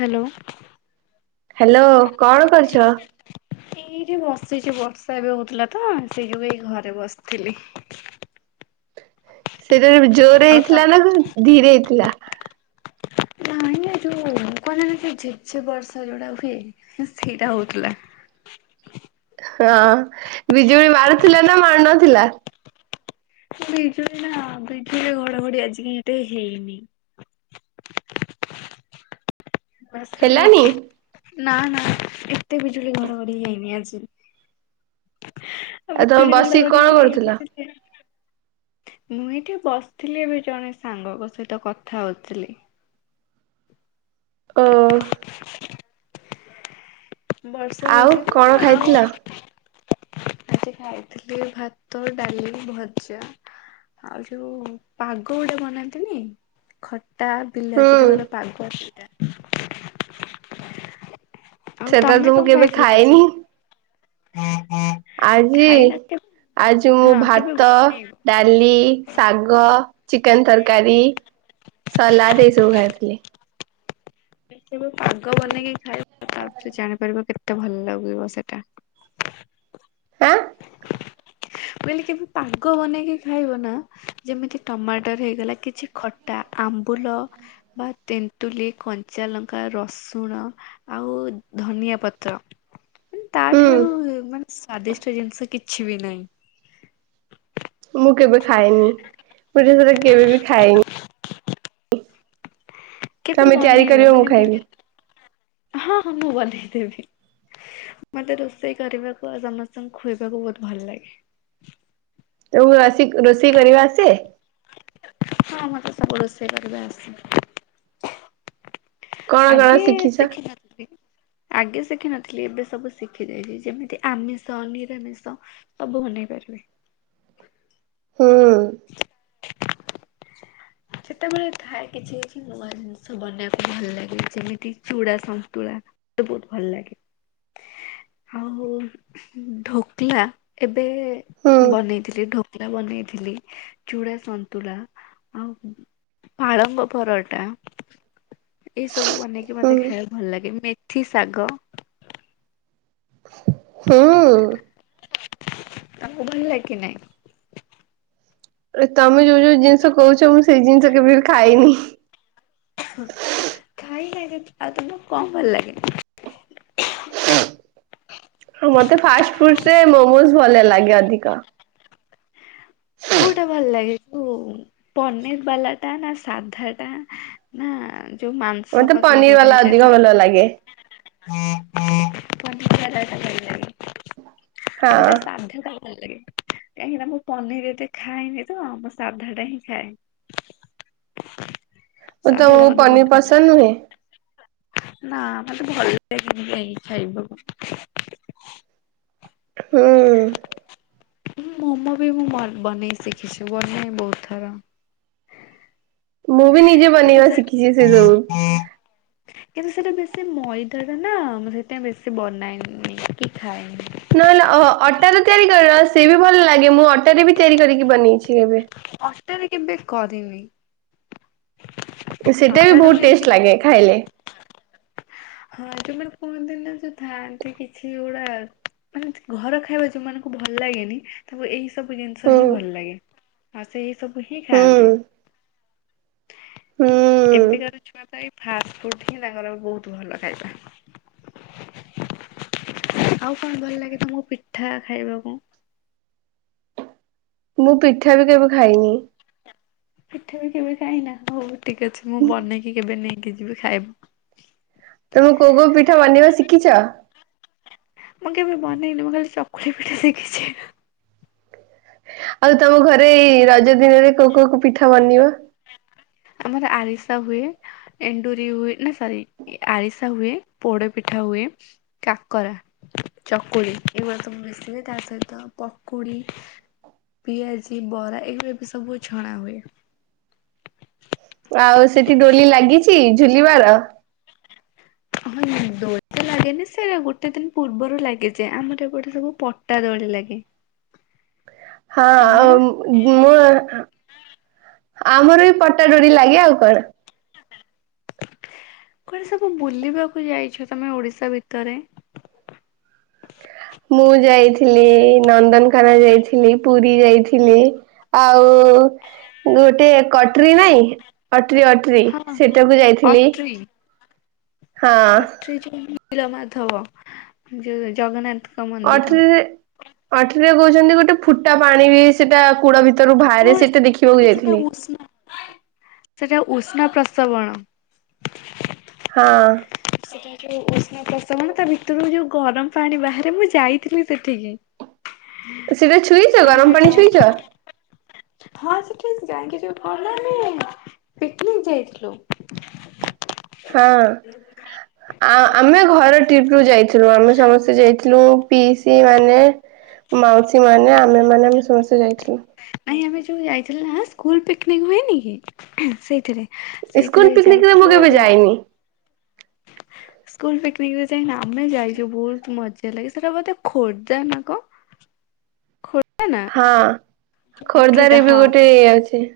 Hello hello କଣ କରୁଛ। ଏଇଠ ବସିଛି ବର୍ଷା ଏବେ ହଉଥିଲା ତ ସେଇ ଯୋଗୁଁ ଏଇ ଘରେ ବସିଥିଲି। ଜୋର ଆଉ ତମ ହେଇଥିଲା ନା ଧୀରେ ହେଇଥିଲା। ଜାଣ ନା ଯୋଉ ଲୋକାନ ଝେ ଝେ ବର୍ଷା ଯୋଉଟା ହୁଏ ସେଇଟା ହଉଥିଲା। ହଁ ବିଜୁଳି ମାରୁଥିଲା ନା ମାରୁ ନଥିଲା। ବିଜୁଳି ନା ବିଜୁଳିରେ ଘଡଘଡି ଆଜିିକାଲି ଏଟ ହେଇନି ହେଲାନି? ବସଲିଛି ନା ନା ଏତେ ବିଜୁଳି ଘଡଘଡି ହେଇନି ଆଜି ଆଉ ତମେ ବିଜୁଳି ବସିକି ଘଡଘଡି କଣ କରୁଥିଲ। ହେଇଥିଲେ ମୁଁ ଏଇଠି ବସିଥିଲି ଏବେ ଜଣେ ସାଙ୍ଗଙ୍କ ସହିତ କଥା ହଉଥିଲି। [inaudible] ବର୍ଷା ଆଉ ହଉଛି ତ କଣ ଆଉ ଖାଇଥିଲ? ଆଜି ଖାଇଥିଲି ଭାତ ଡାଲି ଭଜା ଆଉ ଯୋଉ ପାଗ ଗୋଟେ ବନାନ୍ତିନି ଖ ଟା ହୁଁ ବିଲାତିଟ ଗୋଟେ ପାଗ ସେଟା [inaudible] ସେଟା ତ ମୁଁ କେବେ ଖାଏନି ଆଜି ଖାଇନ କେବେ ଆଜି ମୁଁ ହଁ କେବେ ଭାତ ବନେଇବ ଡାଲି ଶାଗ ଚିକେନ ତରକାରୀ ସଲାଦ ଏଇ ସବୁ ଖାଇଥିଲି। [inaudible] ସେବେ ପାଗ ବନେଇକି ଖାଏ। ତାପରେ ଜାଣିପାରିବ କେତେ ଭଲ ଲାଗିବ ସେଟା ଆଁ ବୋଇଲେ କେବେ ପାଗ ବନେଇକି ଖାଇବ ନା ଯେମିତି ଟମାଟର ହେଇଗଲା କିଛି ଖଟା ଆମ୍ବ ଫୁଲ ବା ତେନନ୍ତୁଲି କ କଞ୍ଚା ଲଙ୍କା ରସୁଣ ଆଉ ଧନିଆ ପତ୍ର ହୁଁ ତାଠାରୁ ମାନେ ସ୍ଵାଦିଷ୍ଟ ଜିନିଷ କିଛି କିଛି ବି ନାହିଁ। ମୁଁ କେବେ ଖାଏନି ପୂଝ ସୋ କେବେ ବି ଖାଏନି କେବେ ତମେ ତିଆରି ବନେଇବ କରିବ ମୁଁ ମାନେ ବିଲ ଖାଇବି। ହଁ ହଁ ମୁଁ ବନେଇବି ମତେ ରୋଷେଇ କରିବାକୁ ଆଉ ସମସ୍ତଙ୍କୁ ଖୁଇବାକୁ ବହୁତ ଭଲ ଲାଗେ। ରୁମ୍ ରୁ ଆସିକ ରୋଷେଇ କରିବା ଆସେ? ହଁ ମତେ ସବୁ ରୋଷେଇ କରିବା ଆସେ। କଣ କଣ ଆଗେ ଶିଖିଛ? ଶିଖି ନଥିଲି। ଆଗେ ଶିଖିନଥିଲି ଏବେ ସବୁ ଶିଖି ଯାଇଛି ଯେମିତି ଆମିଷ ନିରାମିଷ ସବୁ ବନେଇ ପାରିବି। ହୁଁ। ସେତେବେଳେ ଥାଏ କିଛି କିଛି ନୂଆ ଜିନିଷ ବନେଇବାକୁ ଭଲ ଲାଗେ ଯେମିତି ଚୁଡ଼ା ସନ୍ତୁଳା ମତେ ବହୁତ ଭଲ ଲାଗେ ଆଉ ଢୋକଲା ଏବେ ହୁଁ ଏବେ ବନେଇଥିଲି ଢ଼ୋ ଲା ବନେଇଥିଲି ଚୁଡ଼ା ସନ୍ତୁଳା ଆଉ ପାଳଙ୍ଗ ପରଟା। ଏ ସବୁ ବନେଇକି ହୁଁ ମତେ ଖାଇବା ଭଲ ଲାଗେ ମେ ମେଥି ଶାଗ। ହଁ। ତାକୁ ଭଲ ଲାଗେ କି ନାଇଁ? ତମେ ଯୋଉ ଯୋଉ ଜିନିଷ କହୁଛ ମୁଁ ସେଇ ଜିନିଷ କେବେ ବି ଖାଇନି। ଖାଇନ ଆଉ ତମକୁ କଣ ଭଲ ଲାଗେ? ମତେ ଫାଷ୍ଟ ଫୁଡ ରେ ମୋମୋ ଭଲ ଲାଗେ ଅଧିକ। କୋଉଟା ଭଲ ଲାଗେ କୋଉ ପନିର ବାଲା ଟା ନା ସାଧା ଟା ନା ଯୋଉ ମାଂସ ମତେ ପସେଇକି ପନିର ଯୋଉଟା ବାଲା ହେଇଥାଏ ଅଧିକ ଭଲ ଲାଗେ ସେ ପନିର ବାଲା ଟା ଭଲଲାଗେ। ହଁ ଆଉ ଯଉ ସାଧା ଟା ଭଲ ଲାଗେ କାହିଁକି ନା ମୁଁ ପନିର ଏତେ ଖାଏନି ତ ମୋ ସାଧା ଟା ହିଁ ଖାଏ। ଓ ସାଧା ଟା ତମକୁ ମତେ ବହୁତ ପନିର ଭଲ ଲାଗେ ପସନ୍ଦ ନୁହେଁ? ନା ମତେ ଭଲ ଲାଗେନି ଖାଇବାକୁ। ହୁଁ। ମୋମୋ ବି ମୁଁ ବନେଇ ଶିଖିଛି ବନାଏ ବହୁତ ଥର। ମୁଁ ବି ନିଜେ ବନେଇବା ଶିଖିଛି ସେ ସବୁ। କିନ୍ତୁ ସେଇଟା ବେଶୀ ମଇଦା ଟା ନା ମୁଁ ସେଇଥିପାଇଁ ବେଶୀ ବନାଏନି କି ଖାଏନି। ନହେଲେ ଅ ଅଟାରେ ତିଆରି କର ସେ ବି ଭଲ ଲାଗେ ମୁଁ ଅଟାରେ ବି ତିଆରି କରିକି ବନେଇଛି। କେବେ। ଅଟାରେ କେବେ କରିନି। ସେଟା ବି ଅଟାଟାକୁ ବହୁତ ଯଦି ଟେଷ୍ଟ ଲାଗେ ଖାଇଲେ। ହଁ ଯୋଉମାନେ କୁହନ୍ତିନି ନା ଯୋଉ ଥାଆନ୍ତି କିଛି ଗୁଡା ମାନେ ଘର ଖାଇବା ଯୋଉମାନଙ୍କୁ ଭଲ ଲାଗେନି ତାକୁ ଏଇ ଏ ସବୁ ଜିନିଷ ହୁଁ ହିଁ ଭଲ ଲାଗେ। ହଁ ସେଇ ସବୁ ହିଁ ଖାଆନ୍ତି ହୁଁ। ହୁଁ ଏବେକାର ଛୁଆ ପାଇଁ ଫାଷ୍ଟ ଫୁଡ ହିଁ ତାଙ୍କର ବହୁତ ଖାଇବା ଆଉ କଣ ଭଲ ଲାଗେ ତମକୁ ପିଠା ଖାଇବାକୁ? ମୁଁ ପିଠା ବି କେବେ ଖାଇନି ପିଠା ବି କେବେ ଖାଇନା ହଉ ଠିକ ଅଛି ମୁଁ ବନେଇକି କେବେ ନେଇକି ଯିବି ଖାଇବ ତମେ କଉ କଉ ପିଠା ବନେଇିବା ଶିଖିଛ ମୁଁ କେବେ ବନେଇନି ମୁଁ ଖାଲି ଚକୁଳି ପିଠା ଶିଖିଛି ଆଉ ତମ ଘରେ ଏଇ ରଜ ଦିନରେ କୋଉ କୋଉ ପିଠା ବନିବ ଆମର ଆରିସା ହୁଏ ଏଣ୍ଡୁରି ହୁଏ ନା ସରି ଆରିସା ହୁଏ ପୋଡ ପିଠା ହୁଏ କାକରା ଚକୁଳି ଏଗୁଡା ସବୁ ବେଶୀ ହୁଏ ତା ସହିତ ପକୁଡି ପିଆଜି ବରା ଏଗୁରା ବି ସବୁ ଛଣା ହୁଏ। ଆଉ ସେଠି ଡୋଲି ଲାଗିଛି ଝୁଲିବାର। ହଁ ଦୋଳି ତ ଲାଗେନି ସେଇଟା ଗୋଟେ ଦିନ ପୂର୍ବରୁ ଲାଗିଯାଏ ଆମର ଏପଟେ ସବୁ ପଟା ଦୋଳି ଲାଗେ। ହଁ ତମର? ମୁଁ। ଆମର ବି ପଟା ଦୋଳି ଲାଗେ ଆଉ କଣ? କୁଆଡେ ସବୁ ବୁଲିବାକୁ ଯାଇଛ ତମେ ଓଡିଶା ଭିତରେ ମୁଁ ଯାଇଥିଲି ନନ୍ଦନକାନନ ଯାଇଥିଲି ପୁରୀ ଯାଇଥିଲି ଆଉ-ଉ ଗୋଟେ କଟରୀ ନାଇଁ ଅଟରି ଅଟରି ହଁ ହଁ ସେଟାକୁ ଯାଇଥିଲି। ହଁ ଅଟ୍ରିଜେଡି। ନୀଳ ମାଧବ ଯୋଉ ଜଗନ୍ନାଥ। ଅଟରୀରେ ଅଟରୀରେ କହୁଛନ୍ତି ଗୋଟେ ଫୁଟା ପାଣି ବି ସେଟା କୁଡା ଭିତ ତେଣୁ ବାହାରେ ସେଟା ଦେଖିବାକୁ ଯାଇଥିଲି ପ୍ନ ପ୍ରସବଣ। ହଁ। ସେଟା ଯୋଉ ଉଷ୍ଣ ପ୍ରସବଣ ତା ଭିତରୁ ଯୋଉ ଗରମ ପାଣି ବାହାରେ ମୁଁ ଯାଇଥିଲି ସେଠିକି। ସିଧା ଛୁଇଁଚ ଆମେ ଗରମ ଯୋଉ ପାଣି ଯାଇ ଛୁଇଁଚ ହଁ ସେଠି ଯାଇକି ଯଉ କହିଲନି ପିକନିକ ଯାଇଥିଲୁ ହଁ ଆ ଆମେ ଘର ଟିପ ରୁ ଯାଇଥିଲୁ ଆମେ ସମସ୍ତେ ଯାଇଥିଲୁ ପିସ୍ ଦି ମାନେ ମାଉସୀ ମାନେ ଆମେ ମାନେ ଆମେ ସମସ୍ତେ ଯାଇଥିଲୁ ନାଇଁ ଆମେ ଯୋଉ ଯାଇଥିଲ ନା ସ୍କୁଲ ପିକନିକ ହୁଏନି କି ସେଇଥିରେ ସେଇଥିରେ ସ୍କୁଲ ପିକନିକରେ ଯାଇଥିଲୁ ମୁ କେବେ ଯାଇନି ସ୍କୁଲ ପିକନିକରେ ଯାଇ ଆମେ ଯାଇଛୁ ବହୁତ ମଜା ଲାଗେ ସେଟା ବୋଧେ ଖୋର୍ଦ୍ଧା ନା କଣ ଖୋର୍ଦ୍ଧା ନା ହଁ। ଖୋର୍ଦ୍ଧାରେ ପାଟୁରିଟା ରେ ବି ହଁ ଗୋଟେ ଇଏ ଅଛି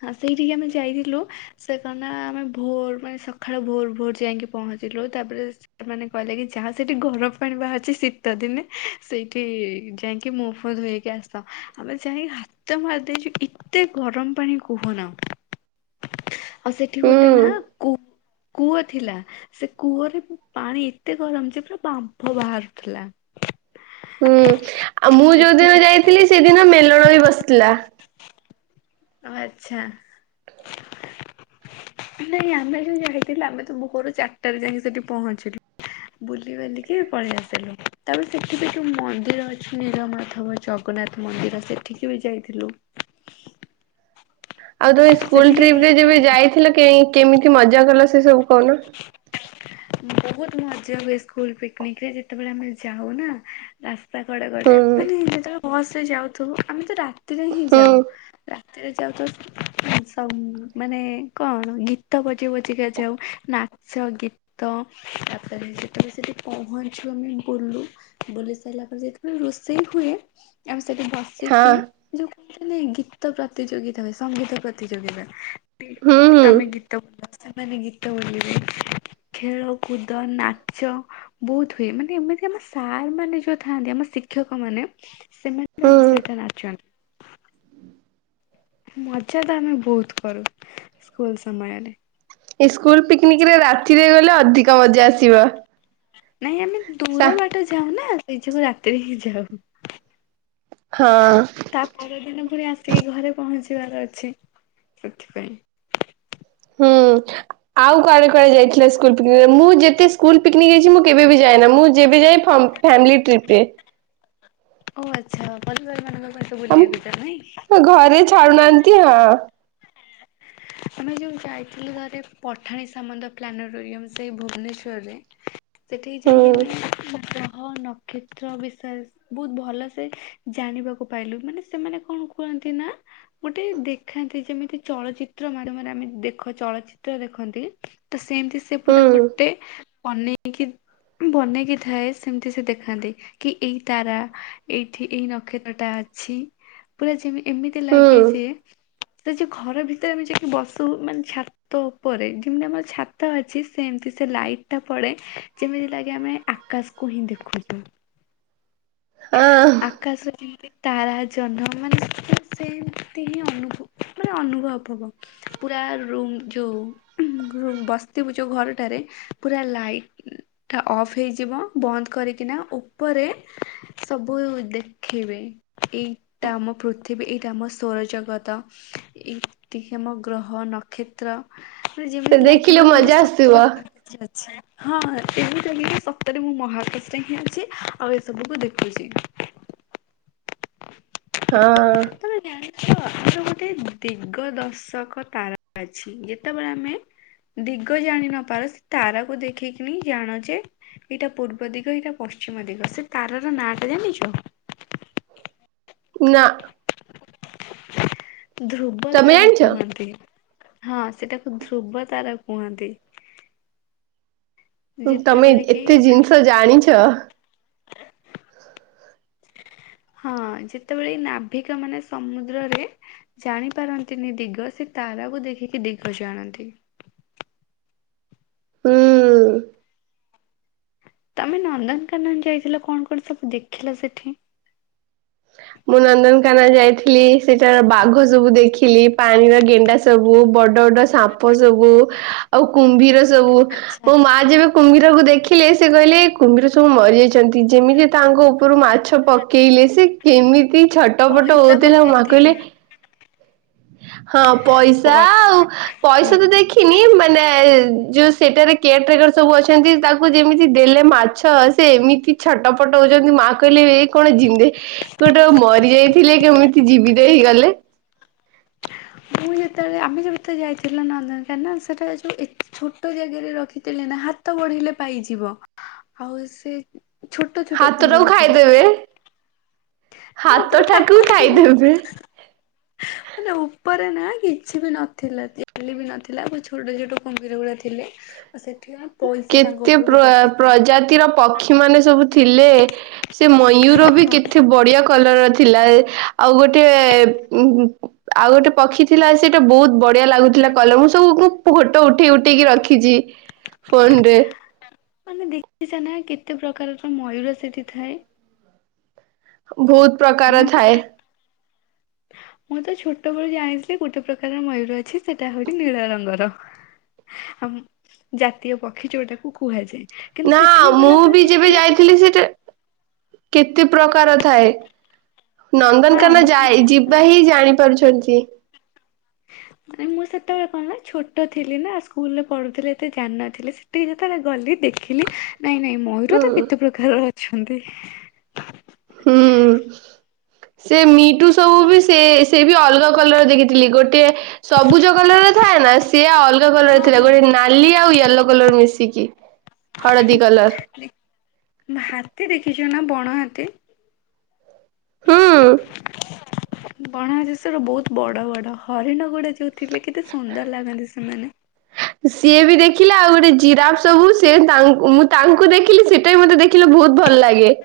ହଁ ସେଇଠିକି ଆମେ ଯାଇଥିଲୁ ସେ କ ଆମେ ଭୋର ମାନେ ସକାଳ ଭୋର ଭୋର ଯାଇକି ପହଞ୍ଚିଲୁ ତାପରେ ସେମାନେ କହିଲେ କି ଯାହା ସେଇଠି ଗରମ ପାଣି ବାହାରିଛି ଶୀତ ଦିନେ ସେଇଠି ଯାଇକି ମୁହଫୁଅ ଧୋଇ ହେଇକି ଆସ ଆମେ ଯାଇକି ହାତ ମାରି ଦେଇେଇଛୁ ଏତେ ଗରମ ପାଣି କୁହନା ଆଉ ସେଠି ଗୋଟେ ହୁଁ। ନା କୁ କୁଅ ଥିଲା ସେ କୂଅରେ ପାଣି ଏତେ ଗରମ ଯେ ପୁରା ବାମ୍ଫ ବାହାରୁଥିଲା। ହୁଁ ଆଉ ମୁଁ ଯୋଉ ସେଠି ଦିନ ଯାଇଥିଲି ସେଦିନ ମେଲ ଣ ବି ବସିଥିଲା। ଆଛା ନାଇଁ ଆମେ ଯଉ ଯାଇଥିଲୁ ଆମେ ତ ଭୋରୁ ଚାରିଟାରେ ଯାଇକି ସେଠି ପହଞ୍ଚିଲୁ, ବୁଲି ବାଲିକି ପଳେଇ ଆସିଲୁ। ତାପରେ ସେଠି ବି ଯୋଉ ମନ୍ଦିର ଅଛି। ନୀଳମାଧବ ଜଗନ୍ନାଥ ମନ୍ଦିର ସେଠିକି ବି ଯାଇଥିଲୁ। ଆଉ ତମେ ସ୍କୁଲ ସେଠିକି ଟ୍ରିପ ରେ ଯାଇଥିଲ ଯେବେ କି ନାଇଁ? ଯାଇଥିଲ କେହି କେମିତି ମଜା କଲ ସେ ସବୁ କହୁନ? ବହୁତ ମଜା ହୁଏ ସ୍କୁଲ ପିକନିକରେ ଯେତେବେଳେ ଆମେ ଯାଉ ନା [unintelligible] ହୁଁ ମାନେ ବସ୍ ରେ ଯାଉଥୁବୁ ଆମେ ତ ରା ରାତିରେ ହିଁ ଯାଉ ହୁଁ ସେରେ ଯାଉ ତ ସ ମାନେ କଣ ଗୀତ ବଜି ବଜିକ ଯାଉ ନାଚ ଗୀତ ତାପରେ ଯେତେବେଳେ ସେଠି ପହଞ୍ଚୁ ଆମେ ବୁଲୁ। ବୁଲି ସାରିଲା ପରେ ଯେତେବେଳେ ରୋଷେଇ ହୁଏ ଆ ସେଠି ବସିକି ହଁ ଯୋଉ ନାଇଁ ଗୀତ ପ୍ରତିଯୋଗିତା ହୁଏ, ସଙ୍ଗୀତ ପ୍ରତିଯୋଗିତା ହୁଁ ଏକ ହୁଁ ଆମେ ଗୀତ ବ [unintelligible] ଖେଳକୁଦ ନାଚ ବହୁତ ହୁଏ ମାନେ ଏମିତି ଆମ ସାର୍ ମାନେ ଯୋଉ ଥାଆନ୍ତି ଆମ ଶିକ୍ଷକ ମାନେ ସେମାନେ ଆମ ହୁଁ ସହିତ ନାଚନ୍ତି। ମଜା ତ ଆମେ ବହୁତ କରୁ। ସ୍କୁଲ ସମୟରେ ସ୍କୁଲ ପିକନିକରେ ରାତିରେ ଗଲେ ଅଧିକ ମଜା ଆସିବ [inaudible] ନାଇଁ ଆମେ ସା ଦୂର ବାଟ ଯାଉନା ଏଇ ଯିବ ରାତିରେ ହେଇ ଯାଉ ହଁ ତା ପରର ଦିନ ପରେ ଆସ ଟିକେ ଘରେ ପହଞ୍ଚିବାର ଅଛି ସେଥିପାଇଁ ହୁଁ ଆଉ କୁଆଡେ କୁଆଡେ ଯାଇଥିଲ ସ୍କୁଲ ପିକନିକରେ? ମୁଁ ଯେତେ ସ୍କୁଲ ପିକନିକ ଯାଇଛି ମୁଁ କେବେ ବି ଯାଏନା, ମୁଁ ଯେବେ ଯାଏ ଫ ଫାମିଲି ଟ୍ରିପରେ। ଓ ଆଛା। [unintelligible] ଆମ ଘରେ ଛାଡୁନାହାନ୍ତି ହଁ ଆମେ ଯୋଉ ଯାଇଥିଲୁ ଥରେ ପଠାଣି ସାମନ୍ତ ପ୍ଲାନେଟୋରିୟମ ସେଇ ଭୁବନେଶ୍ଵରରେ ସେଠିକି ହୁଁ ଯାଇ ଆ ମାନେ ହଁ ନକ୍ଷତ୍ର ବିଷୟରେ ବହୁତ ଭଲ ସେେ ଜାଣିବାକୁ ପାଇଲୁ ମାନେ ସେମାନେ କଣ କୁହନ୍ତି ନା ଗୋଟେ ଦେଖାନ୍ତି ଯେମିତି ଚଳଚିତ୍ର ମାଧ୍ୟମରେ ଆମେ ଦେଖ ଚଳଚିତ୍ର ଦେଖନ୍ତି ତ ସେମିତି ସେ ପୁରା ହୁଁ ଗୋଟେ ବନେଇକି ବନେଇକି ଥାଏ ସେମିତି ସେ ଦେଖାନ୍ତି କି ଏଇ ତାରା ଏଇଠି ଏଇ ନକ୍ଷତ୍ରଟା ଅଛି ପୁରା ଯେମିତି ଏମିତି ହୁଁ ଲାଗେ ଯେ ସେ ଯେ ଘର ଭିତରେ ଆମେ ଯାଇକି ବସୁ ମାନେ ଛାତ ଉପରେ ଯେମିତି ଆମର ଛାତ ଅଛି ସେମତି ସେ ଲାଇଟ ଟା ପଡେ ଯେମିତି ଲାଗି ଆମେ ଆକାଶକୁ ହିଁ ଦେଖୁଛୁ। ହଁ ଆକାସ ତାରା ଜନ୍ମ ମାନେ ସେମିତି ହିଁ ଅନଭ ପୁର ଅନୁଭବ ହବ ପୁରା ରୁମ ଯୋଉ ବସିବୁ ଯୋଉ ଘରଟାରେ ପୁରା ଲାଇଟ୍ ଅଫ୍ ହେଇଯିବ ବନ୍ଦ କରିକିନା ଉପରେ ସବୁ ଦେଖିବେ ଏଇଟା ଆମ ପୃଥିବୀ ଏଇଟା ଆମ ସ୍ୱରଜଗତ ଏଇତିକି ଆମ ଗ୍ରହ ନକ୍ଷତ୍ର ସେ ଯେମିତି ଦେଖିଲେ ଲାଗିବ କି ମୁଁ ମଜା ସତରେ ଆସିବ ମରିଚି ହଁ ଏମତି ଲାଗିବ ଯେ ସତରେ ମୁଁ ମହାକାଶ ହିଁ ଅଛି ଆଉ ଏସବୁକୁ ଦେଖ ଖୁଚି ହଁ ଅ ହ ଆମର ଗୋଟେ ଦିଗ ଦର୍ଶକ ତାରା ଅଛି ଯେତେବେଳେ ଆମେ ଦିଗ ଜାଣି ନପାରୁ ସେ ତାରାକୁ ଦେଖିକିନି ଜାଣୁଚେ ଏଇଟା ପୂର୍ବ ଦିଗ ଏଇଟା ପଶ୍ଚିମ ଦିଗ ସେ ତାରାର ନାଁ ଟା ଜାଣିଛ? ନା [inaudible] ଧ୍ରୁବ ତମେ ତାରା ଜାଣିଛ କୁହନ୍ତି, ହଁ ସେଟାକୁ ଧ୍ରୁବ ତାରା କୁହନ୍ତି, ତମେ ଯେତେବେଳେ କି ଏତେ ନା ଜିନିଷ ଜାଣିଛ, ହ ହଁ ଯେତେବେଳେ ନାଭିକ ମାନେ ସମୁଦ୍ରରେ ଜାଣିପାରନ୍ତିନି ଦିଗ ସେ ତାରାକୁ ଦେଖିକି ଦିଗ ଜାଣନ୍ତି, ହୁଁ ତମେ ନନ୍ଦନକାନନ ଯାଇଥିଲ କଣ କଣ ସବୁ ଦେଖିଲା ସେଠି? ମୁଁ ନନ୍ଦନକାନ ଯାଇଥିଲି ସେଠାରେ ବାଘ ସବୁ ଦେଖିଲି ପାଣିର ଗେଣ୍ଡା ସବୁ ବଡ ବଡ ସାପ ସବୁ ଆଉ କୁମ୍ଭୀର ସବୁ ଆଚ୍ଛା ମୋ ମା ଯେବେ କୁମ୍ଭୀରକୁ ଦେଖିଲେ, ସେ କହିଲେ କୁମ୍ଭୀର ସବୁ ମରିଯାଇଛନ୍ତି ଯେମିତି ତାଙ୍କ ଉପରୁ ମାଛ ପକେଇଲେ ସେ କେମିତି ଛଟ ପଟ ପଇସା ହଉଥିଲା ଆଉ ମା ପକାନ୍ତି ବି। କହିଲେ ହଁ ପଇସା ପଇ ଆଉ ହଁ। ପଇସା ତ ଦେଖିନି ବ ଯୋଉ ସେଠାରେ କେୟାର ଟେକର ସବୁ ଅଛନ୍ତି ତାକୁ ଯେମିତି ଦେଲେ ମାଛ ସେ ଏମିତି ଛଟ ପଟ ହଉଛନ୍ତି ମା କହିଲେ ଏ କଣ ଜିନ୍ଦେ କୋଉଟା ମରି ଯାଇଥିଲେ କେମିତି ଜୀବିତ ହେଇଗଲେ, ମୁଁ ଯେତେବେଳେ ଆମେ ଯେତେ ଯାଇଥିଲେ ନନ୍ଦନକାନ ସେଟା ରେ ଯୋଉ ଛୋଟ ଜାଗରେ ରଖିଥିଲି ନା ହାତ ବଢେଇଲେ ପାଇଯିବ, ଆଉ ସେ ଛୋଟ ଛୋଟ ହାତଟାକୁ କୁମ୍ଭୀର ଥିଲେ ଖାଇଦେବେ ଆଉ ହଁ ହାତ ପୁରା ଟାକୁ ପାଖରେ ଥିଲେ ଖାଇଦେବେ, ହେଲେ ଉପରେ ନା କିଛି ବି ନଥିଲା ଚାଲି ବି ନଥିଲା ବ ଛୋଟ ଛୋଟ କୁମ୍ଭିର ଗୁଡା ଥିଲେ, ଆଉ ସେଥିପାଇଁ ପଇସା ତାଙ୍କ କେତେ ଉପରକୁ ପ୍ର ପକାନ୍ତି। ପ୍ରଜାତିର ପକ୍ଷୀ ମାନେ ସବୁ ଥିଲେ, ସେ ମୟୂର ହଁ ବି ହଁ। କେତେ ବଢିଆ କଲର ଥିଲା ଆଉ ଗୋଟେ ଆଉ ଗୋଟେ ପକ୍ଷୀ ଥିଲା ସେଇଟା ବହୁତ ବଢିଆ ଲାଗୁଥିଲା କଲର ମୁଁ ସବୁ ଫୋଟ ଉଠେଇ ଉଠେଇକି ରଖିଛି, ଫୋନରେ, ମାନେ ଦେଖିଛ ନା କେତେ ପ୍ରକାରର ମୟୂର ସେଠି ଥାଏ, ବହୁତ ପ୍ରକାର ଆମେ ତ ଥାଏ ଛୋ ମୁଁ ତ ଛୋଟବେଳୁ ଜାଣିଥିଲି ଗୋଟେ ପ୍ରକାର ମୟୂର ଅଛି ସେଟା ହଉଛି ନୀଳ ରଙ୍ଗର ଆ ଜାତୀୟ ପକ୍ଷୀ ଯୋଉଟାକୁ କୁହାଯାଏ। କିନ୍ତୁ ନା ସେଠିକି ମୁଁ ଗଲା ପରେ ବି ଯେବେ ଦେଖିଲି କି ଯାଇଥିଲି ସେଟା କେତେ ପ୍ରକାର ଥାଏ। ହଁ ନନ୍ଦନକାନ ଯାଏ ମାନେ ମୁଁ ଯିବା ହିଁ ଜାଣିପାରୁଛନ୍ତି ମାନେ ମୁଁ ସେତେବେଳେ କଣ ନା ଛୋଟ ଥିଲି ନା ସ୍କୁଲ ରେ ପଢୁଥିଲେ ଏତେ ଜାଣିନ ଥିଲେ ସେଠିକି ଯେତେବେଳେ ଗଲି ଦେଖିଲି ନାଇଁ ନାଇଁ ମୟୂର ହୁଁ ତ କେତେ ପ୍ରକାର ଅ ଅଛନ୍ତି। ହୁଁ ସେ ମିଟୁ ସବୁ ବି ସେ ସେ ବି ଅଲଗା କଲର ଦେଖିଥିଲି ଗୋଟିଏ ସବୁଜ କଲର ର ଥାଏ ନା ସିଏ ଅଲଗା କଲର ହଁ ଥିଲା ହଁ। ଗୋଟେ ନାଲି ଆଉ ୟେଲୋ କଲର ମିଶିକି। କି ହାତୀ ଦେଖି ନା ବଣ ହାତୀ। ହୁଁ। ବଣ ଜେସର ବହୁତ ବଡ ବଡ ହରିଣ ଗୁଡା ଯୋଉ ଥିଲେ କେତେ ସୁନ୍ଦର ଲାଗନ୍ତି ସେମାନେ। ସିଏ ବି ଦେଖିଲା ଆଉ ଗୋଟେ ଜିରାଫ୍ ସବୁ ସେ ମୁଁ ତାଙ୍କୁ ଦେଖିଲି ସେଇଟା ବି ମତେ ଦେଖିଲେ ବହୁତ ଭଲ ଲାଗେ।